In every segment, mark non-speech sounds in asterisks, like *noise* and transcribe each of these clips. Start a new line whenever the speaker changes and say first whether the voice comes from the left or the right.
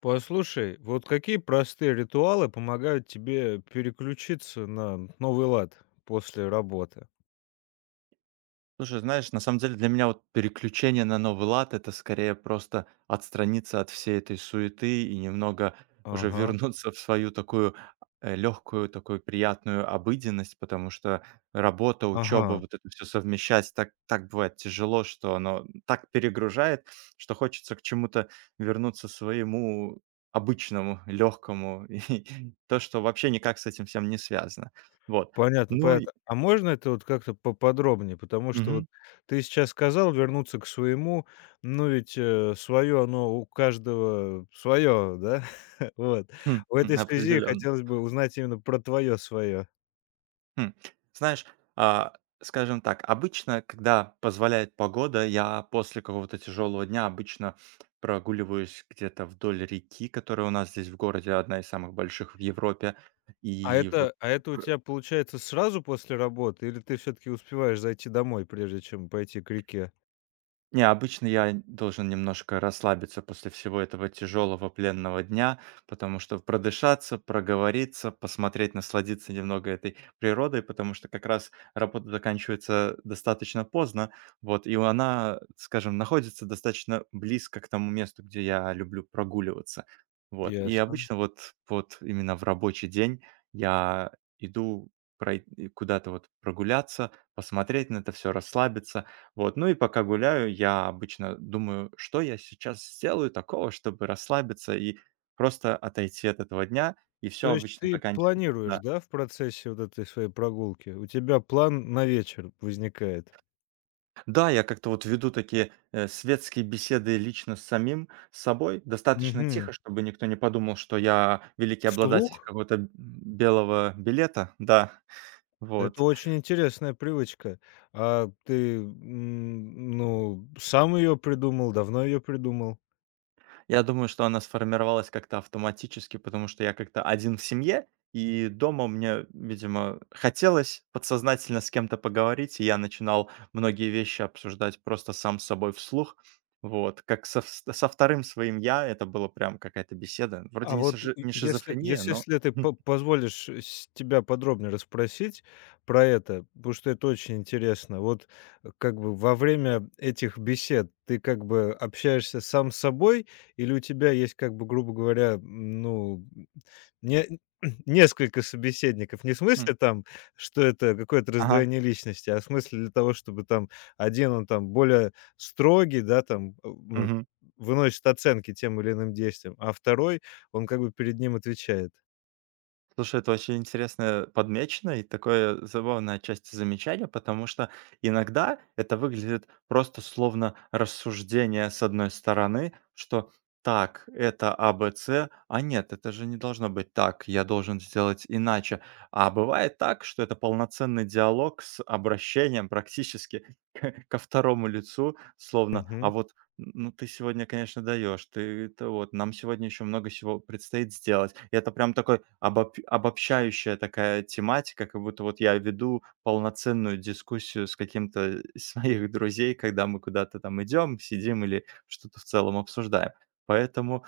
left: Послушай, вот какие простые ритуалы помогают тебе переключиться на новый лад после работы?
right: Слушай, знаешь, на самом деле для меня вот переключение на новый лад- это скорее просто отстраниться от всей этой суеты и немного уже
left: Ага,
right: вернуться в свою такую, легкую, такую приятную обыденность, потому что работа, учеба,
left: ага.
right: вот это все совмещать так бывает тяжело, что оно так перегружает, что хочется к чему-то вернуться своему обычному, легкому, *laughs* и то, что вообще никак с этим всем не связано. Вот.
left: Понятно,
right: Ну и
left: понятно. А можно это вот как-то поподробнее? Потому что вот ты сейчас сказал вернуться к своему, но ведь, свое оно у каждого свое, да? *laughs* Вот.
right: Хм,
left: В этой связи
right: определенно.
left: хотелось бы узнать именно про твое свое.
right: Хм. Знаешь, а, скажем так, обычно, когда позволяет погода, я после какого-то тяжелого дня обычно прогуливаюсь где-то вдоль реки, которая у нас здесь в городе одна из самых больших в Европе.
left: А
right: И вот
left: это а это у тебя получается сразу после работы или ты все таки успеваешь зайти домой, прежде чем пойти к реке?
right: не, обычно я должен немножко расслабиться после всего этого тяжелого пленного дня, потому что продышаться, проговориться, посмотреть, насладиться немного этой природой, потому что как раз работа заканчивается достаточно поздно, вот, и она, скажем, находится достаточно близко к тому месту, где я люблю прогуливаться, вот. И
left: Ясно.
right: обычно вот, вот именно в рабочий день я иду прой- куда-то вот прогуляться, посмотреть на это все, расслабиться, вот, ну и пока гуляю, я обычно думаю, что я сейчас сделаю такого, чтобы расслабиться и просто отойти от этого дня, и все
left: То есть
right: обычно
left: ты
right: заканчивается.
left: планируешь,
right: Да.
left: да, в процессе вот этой своей прогулки? У тебя план на вечер возникает?
right: Да, я как-то вот веду такие светские беседы лично с самим собой, достаточно
left: Мгм.
right: тихо, чтобы никто не подумал, что я великий обладатель
left: Вслух?
right: какого-то белого билета, да,
left: Это
right: вот.
left: очень интересная привычка. А ты, ну, сам ее придумал, давно ее придумал?
right: Я думаю, что она сформировалась как-то автоматически, потому что я как-то один в семье, и дома мне, видимо, хотелось подсознательно с кем-то поговорить, и я начинал многие вещи обсуждать просто сам с собой вслух. Вот, как со, со вторым своим я, это было прям какая-то беседа. Вроде
left: А
right: не,
left: вот е
right: не
left: если
right: шизофрения,
left: если
right: но...
left: если ты по позволишь с тебя подробнее расспросить про это, потому что это очень интересно. Вот, как бы во время этих бесед ты как бы общаешься сам с собой или у тебя есть, как бы, грубо говоря, м, ну, м, не *clears throat* несколько собеседников? Не в смысле
right: *laughs*
left: там, что это какое-то
right: Ага.
left: раздвоение личности, а в смысле для того, чтобы там один он там более строгий, да, там, ну,
right: Мгм.
left: выносит оценки тем или иным действиям, а второй он как бы перед ним отвечает.
right: Слушай, это очень интересно подмечено и такое забавное часть замечания, потому что иногда это выглядит просто словно рассуждение с одной стороны, что так, это А, Б, С, а нет, это же не должно быть так, я должен сделать иначе. А бывает так, что это полноценный диалог с обращением практически *laughs* ко второму лицу, словно, а
left: Мгм.
right: вот ну, ты сегодня, конечно, даешь. Ты это вот нам сегодня еще много всего предстоит сделать. И это прям такой обобщающая такая тематика, как будто вот я веду полноценную дискуссию с каким-то из своих друзей, когда мы куда-то там идем, сидим или что-то в целом обсуждаем. Поэтому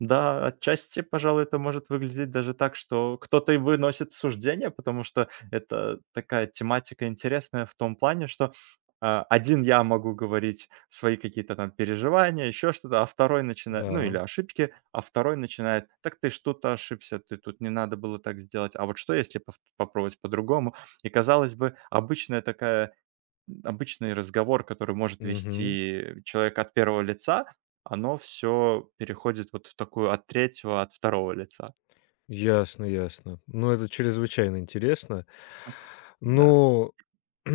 right: да, отчасти, пожалуй, это может выглядеть даже так, что кто-то и выносит суждение, потому что это такая тематика интересная в том плане, что один я могу говорить свои какие-то там переживания, еще что-то, а второй начинает, ну или
left: Да.
right: ошибки, а второй начинает, так ты что-то ошибся, ты тут не надо было так сделать, а вот что если попробовать по-другому? И казалось бы, обычная такая обычный разговор, который может
left: Мгм.
right: вести человек от первого лица, оно все переходит вот в такую от третьего, от второго лица.
left: Ясно, ясно. Ну, это чрезвычайно интересно.
right: Да.
left: Ну, *clears throat*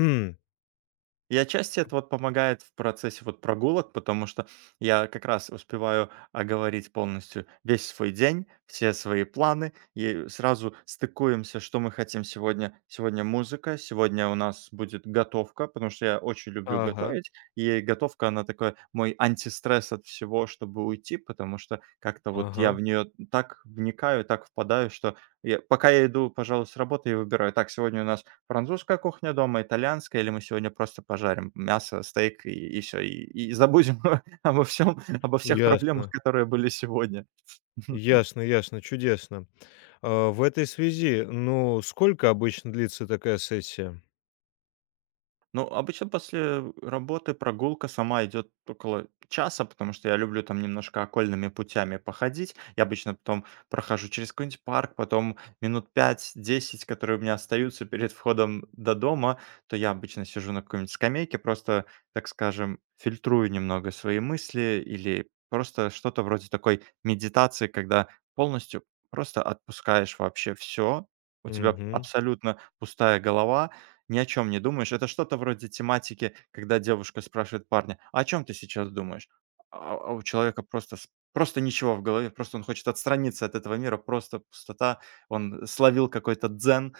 right: И отчасти это вот помогает в процессе вот прогулок, потому что я как раз успеваю оговорить полностью весь свой день, все свои планы, и сразу стыкуемся, что мы хотим сегодня. Сегодня музыка, сегодня у нас будет готовка, потому что я очень люблю
left: ага,
right: готовить, и готовка, она такой мой антистресс от всего, чтобы уйти, потому что как-то вот
left: ага,
right: я в нее так вникаю, так впадаю, что я, пока я иду, пожалуй, с работы и выбираю, так, сегодня у нас французская кухня дома, итальянская, или мы сегодня просто пожарим мясо, стейк и всё, и забудем *laughs* обо всем, обо всех проблемах,
left: ясно,
right: которые были сегодня. *laughs*
left: ясно, ясно, чудесно. А, в этой связи, ну, сколько обычно длится такая сессия?
right: Ну, обычно после работы прогулка сама идет около часа, потому что я люблю там немножко окольными путями походить. Я обычно потом прохожу через какой-нибудь парк, потом минут пять-десять, которые у меня остаются перед входом до дома, то я обычно сижу на какой-нибудь скамейке, просто, так скажем, фильтрую немного свои мысли или просто что-то вроде такой медитации, когда полностью просто отпускаешь вообще все, у тебя
left: Мгм,
right: абсолютно пустая голова, ни о чем не думаешь. Это что-то вроде тематики, когда девушка спрашивает парня: «А "О чем ты сейчас думаешь?" А у человека просто с просто ничего в голове, просто он хочет отстраниться от этого мира, просто пустота. Он словил какой-то дзен,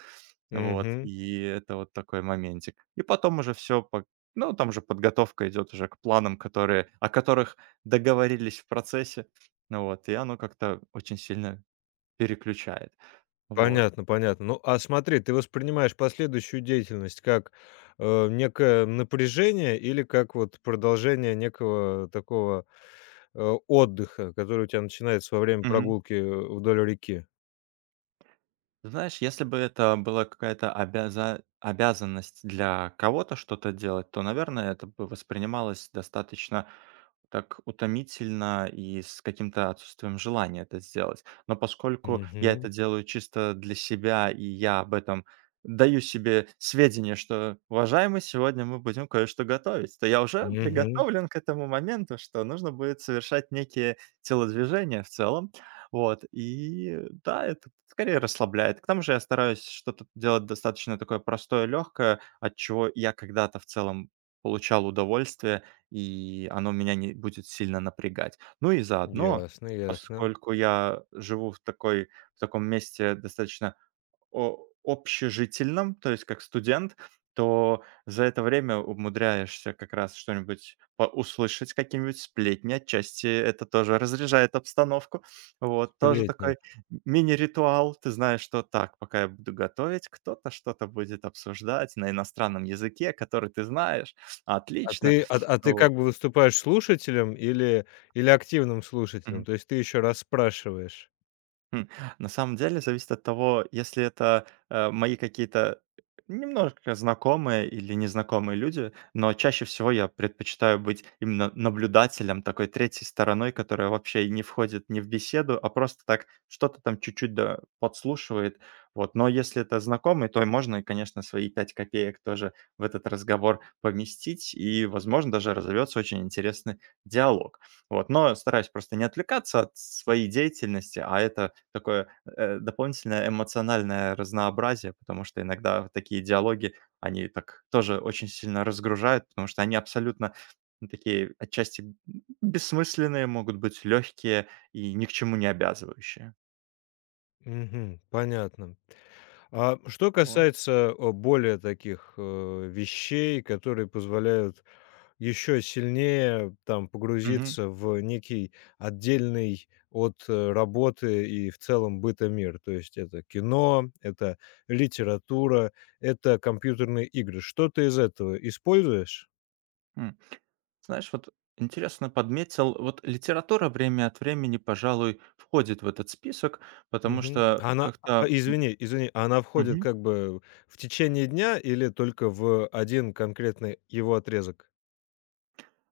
right: вот,
left: мгм.
right: и это вот такой моментик. И потом уже все, по ну, там же подготовка идет уже к планам, которые о которых договорились в процессе. Ну вот, и оно как-то очень сильно переключает. Вот.
left: Понятно, понятно. Ну, а смотри, ты воспринимаешь последующую деятельность как, некое напряжение или как вот продолжение некого такого отдыха, который у тебя начинается во время прогулки, вдоль реки.
right: Ты знаешь, если бы это была какая-то обязанность для кого-то что-то делать, то, наверное, это бы воспринималось достаточно так утомительно и с каким-то отсутствием желания это сделать. Но поскольку я
left: Мгм.
right: это делаю чисто для себя, и я об этом даю себе сведения, что, уважаемый, сегодня мы будем кое-что готовить, то я уже
left: Мгм.
right: приготовлен к этому моменту, что нужно будет совершать некие телодвижения в целом, вот, и да, это скорее расслабляет. К тому же я стараюсь что-то делать достаточно такое простое, легкое, от чего я когда-то в целом получал удовольствие, и оно меня не будет сильно напрягать. Ну и заодно,
left: Ясно, ясно.
right: поскольку я живу в такой в таком месте достаточно о общежительном, то есть как студент, то за это время умудряешься как раз что-нибудь по услышать, какие-нибудь сплетни. Отчасти это тоже разряжает обстановку. Вот, тоже
left: Сплетни.
right: такой мини-ритуал. Ты знаешь, что так, пока я буду готовить, кто-то что-то будет обсуждать на иностранном языке, который ты знаешь. Отлично.
left: А ты
right: Вот.
left: как бы выступаешь слушателем или или активным слушателем? То есть ты еще раз спрашиваешь.
right: Хм, на самом деле зависит от того, если это, мои какие-то немножко знакомые или незнакомые люди, но чаще всего я предпочитаю быть именно наблюдателем, такой третьей стороной, которая вообще и не входит ни в беседу, а просто так что-то там чуть-чуть, да, подслушивает. Вот. Но если это знакомый, то и можно, конечно, свои 5 копеек тоже в этот разговор поместить, и, возможно, даже разовьется очень интересный диалог. Вот, но стараюсь просто не отвлекаться от своей деятельности, а это такое, дополнительное эмоциональное разнообразие, потому что иногда вот такие диалоги, они так тоже очень сильно разгружают, потому что они абсолютно, ну, такие отчасти б бессмысленные, могут быть легкие и ни к чему не обязывающие.
left: Мгм. Понятно. А что
right: Вот.
left: касается, более таких, вещей, которые позволяют еще сильнее там
right: Мгм.
left: погрузиться в некий отдельный от, работы и в целом быта мир. То есть это кино, это литература, это компьютерные игры. Что ты из этого используешь?
right: М. Знаешь, вот интересно подметил, вот литература время от времени, пожалуй, входит в этот список, потому
left: Мгм.
right: что
left: Она
right: как-то
left: извини, а она входит как бы в течение дня или только в один конкретный его отрезок?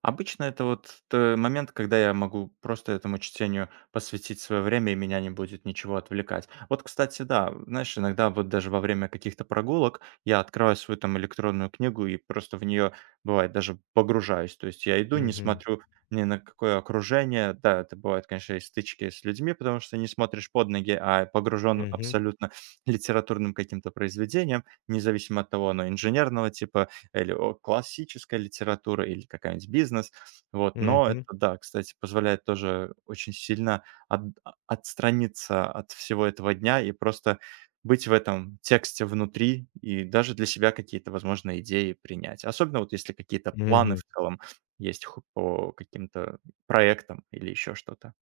right: обычно это вот т момент, когда я могу просто этому чтению посвятить свое время, и меня не будет ничего отвлекать. Вот, кстати, да, знаешь, иногда вот даже во время каких-то прогулок я открываю свою там электронную книгу и просто в нее, бывает, даже погружаюсь. То есть я иду, не
left: Мгм.
right: смотрю ни на какое окружение. Да, это бывает, конечно, и стычки с людьми, потому что не смотришь под ноги, а погружен
left: Мгм.
right: абсолютно литературным каким-то произведением, независимо от того, оно инженерного типа или о классическая литература, или какая-нибудь бизнес. Вот, но это,
left: Мгм.
right: да, кстати, позволяет тоже очень сильно от отстраниться от всего этого дня и просто быть в этом тексте внутри и даже для себя какие-то, возможно, идеи принять. Особенно вот если какие-то планы
left: Мгм.
right: в целом есть ху по каким-то проектам или еще что-то.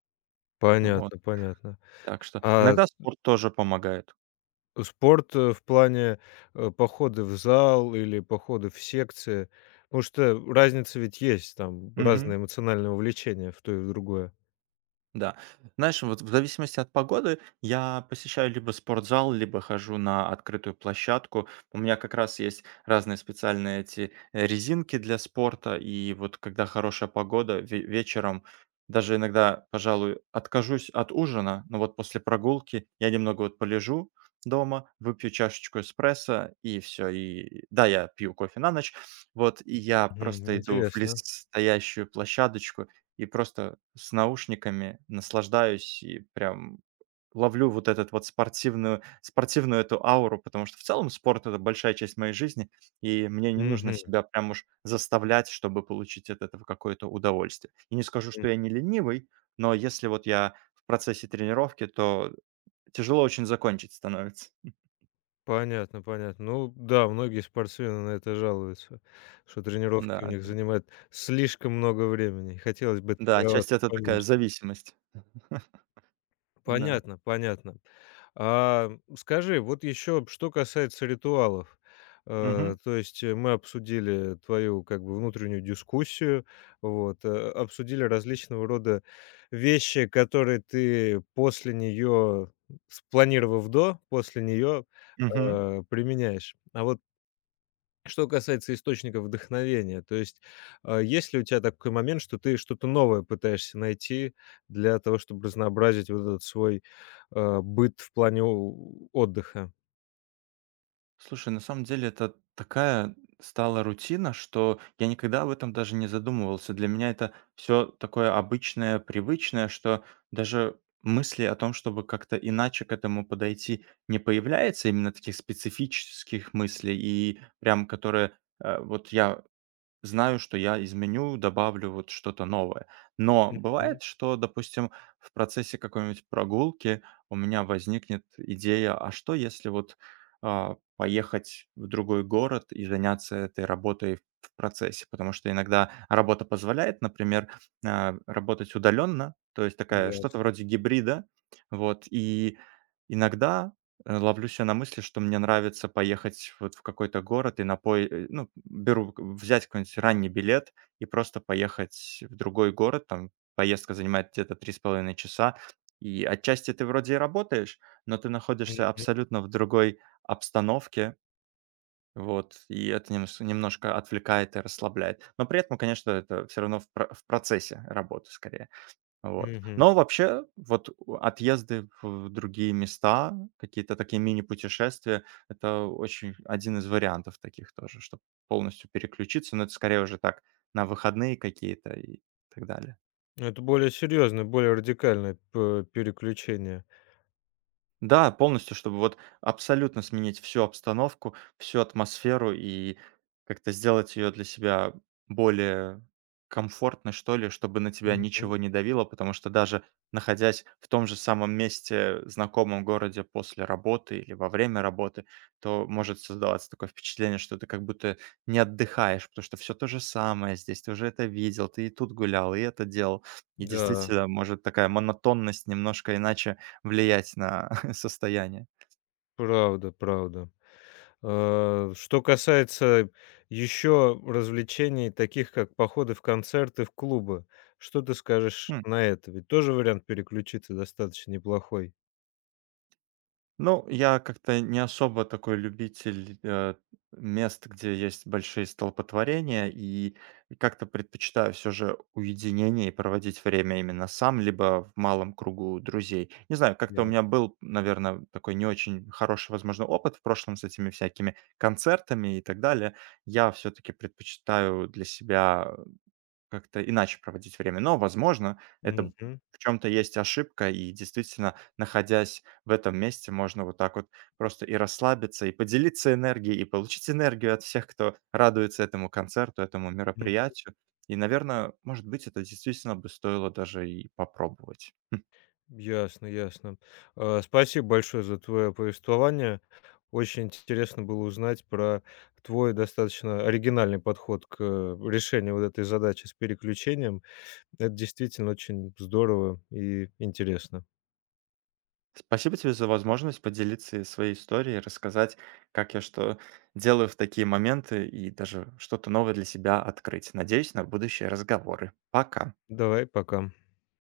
right: Вот,
left: Понятно, понятно.
right: так что
left: А
right: иногда спорт тоже помогает.
left: спорт, в плане, походы в зал или походы в секции? Потому что разница ведь есть, там разное эмоциональное вовлечение в то и в другое.
right: Да. Знаешь, вот в зависимости от погоды я посещаю либо спортзал, либо хожу на открытую площадку. У меня как раз есть разные специальные эти резинки для спорта, и вот когда хорошая погода, вечером даже иногда, пожалуй, откажусь от ужина, но вот после прогулки я немного вот полежу дома, выпью чашечку эспрессо, и все, и да, я пью кофе на ночь, вот, и я
left: Мгм.
right: просто иду в лес
left: Интересно.
right: стоящую площадочку, и просто с наушниками наслаждаюсь и прям ловлю вот этот вот спортивную эту ауру, потому что в целом спорт- это большая часть моей жизни, и мне не нужно
left: Мгм.
right: себя прям уж заставлять, чтобы получить от этого какое-то удовольствие. И не скажу,
left: М.
right: что я не ленивый, но если вот я в процессе тренировки, то тяжело очень закончить становится.
left: Понятно, понятно. Ну да, многие спортсмены на это жалуются, что тренировки у
right: Да,
left: них
right: да.
left: занимают слишком много времени, хотелось бы
right: Да, отчасти
left: тренироваться
right: это такая
left: поменьше.
right: зависимость. *laughs* Да.
left: Понятно, понятно. А, скажи, вот еще, что касается ритуалов.
right: Мгм.
left: То есть мы обсудили твою как бы внутреннюю дискуссию, вот, обсудили различного рода вещи, которые ты после нее, спланировав до, после нее
right: Мгм.
left: применяешь. А вот что касается источников вдохновения, то есть, есть ли у тебя такой момент, что ты что-то новое пытаешься найти для того, чтобы разнообразить вот этот свой, быт в плане о отдыха?
right: Слушай, на самом деле это такая стала рутина, что я никогда об этом даже не задумывался. Для меня это все такое обычное, привычное, что даже мысли о том, чтобы как-то иначе к этому подойти, не появляется именно таких специфических мыслей и прям которые вот я знаю, что я изменю, добавлю вот что-то новое. Но
left: Мгм.
right: бывает, что, допустим, в процессе какой-нибудь прогулки у меня возникнет идея, а что если вот поехать в другой город и заняться этой работой в процессе? Потому что иногда работа позволяет, например, работать удаленно, то есть такая что-то
left: Ясно.
right: вроде гибрида, вот, и иногда ловлю себя на мысли, что мне нравится поехать вот в какой-то город и на пое ну, беру к взять какой-нибудь ранний билет и просто поехать в другой город. Там поездка занимает где-то 3,5 часа. И отчасти ты вроде и работаешь, но ты находишься
left: Мгм.
right: абсолютно в другой обстановке, вот, и это немс немножко отвлекает и расслабляет. Но при этом, конечно, это все равно в процессе работы скорее. Вот.
left: Мгм.
right: Но вообще, вот у отъезды в другие места, какие-то такие мини-путешествия- это очень один из вариантов таких тоже, чтобы полностью переключиться. Но это скорее уже так, на выходные какие-то и так далее.
left: Ну, это более серьезное, более радикальное п переключение.
right: Да, полностью, чтобы вот абсолютно сменить всю обстановку, всю атмосферу и как-то сделать ее для себя более комфортной, что ли, чтобы на тебя
left: Мгм.
right: ничего не давило, потому что даже находясь в том же самом месте, знакомом городе после работы или во время работы, то может создаваться такое впечатление, что ты как будто не отдыхаешь, потому что все то же самое здесь, ты уже это видел, ты и тут гулял, и это делал. И
left: Да,
right: действительно, может такая монотонность немножко иначе влиять на *laughs* состояние.
left: правда, правда. Э, что касается еще развлечений, таких как походы в концерты, в клубы, что ты скажешь
right: Хм.
left: на это? Ведь тоже вариант переключиться достаточно неплохой.
right: Ну, я как-то не особо такой любитель, мест, где есть большие столпотворения, и как-то предпочитаю все же уединение и проводить время именно сам, либо в малом кругу друзей. Не знаю, как-то
left: Я.
right: у меня был, наверное, такой не очень хороший, возможно, опыт в прошлом с этими всякими концертами и так далее. Я все таки предпочитаю для себя как-то иначе проводить время. Но, возможно, это
left: Мгм.
right: в чем то есть ошибка, и действительно, находясь в этом месте, можно вот так вот просто и расслабиться, и поделиться энергией, и получить энергию от всех, кто радуется этому концерту, этому
left: М.
right: мероприятию. И, наверное, может быть, это действительно бы стоило даже и попробовать. Хм.
left: Ясно, ясно. Э, спасибо большое за твое повествование. Очень интересно было узнать про твой достаточно оригинальный подход к, решению вот этой задачи с переключением. Это действительно очень здорово и интересно.
right: Спасибо тебе за возможность поделиться и своей историей, рассказать, как я что делаю в такие моменты, и даже что-то новое для себя открыть. Надеюсь на будущие разговоры. Пока.
left: Давай, пока.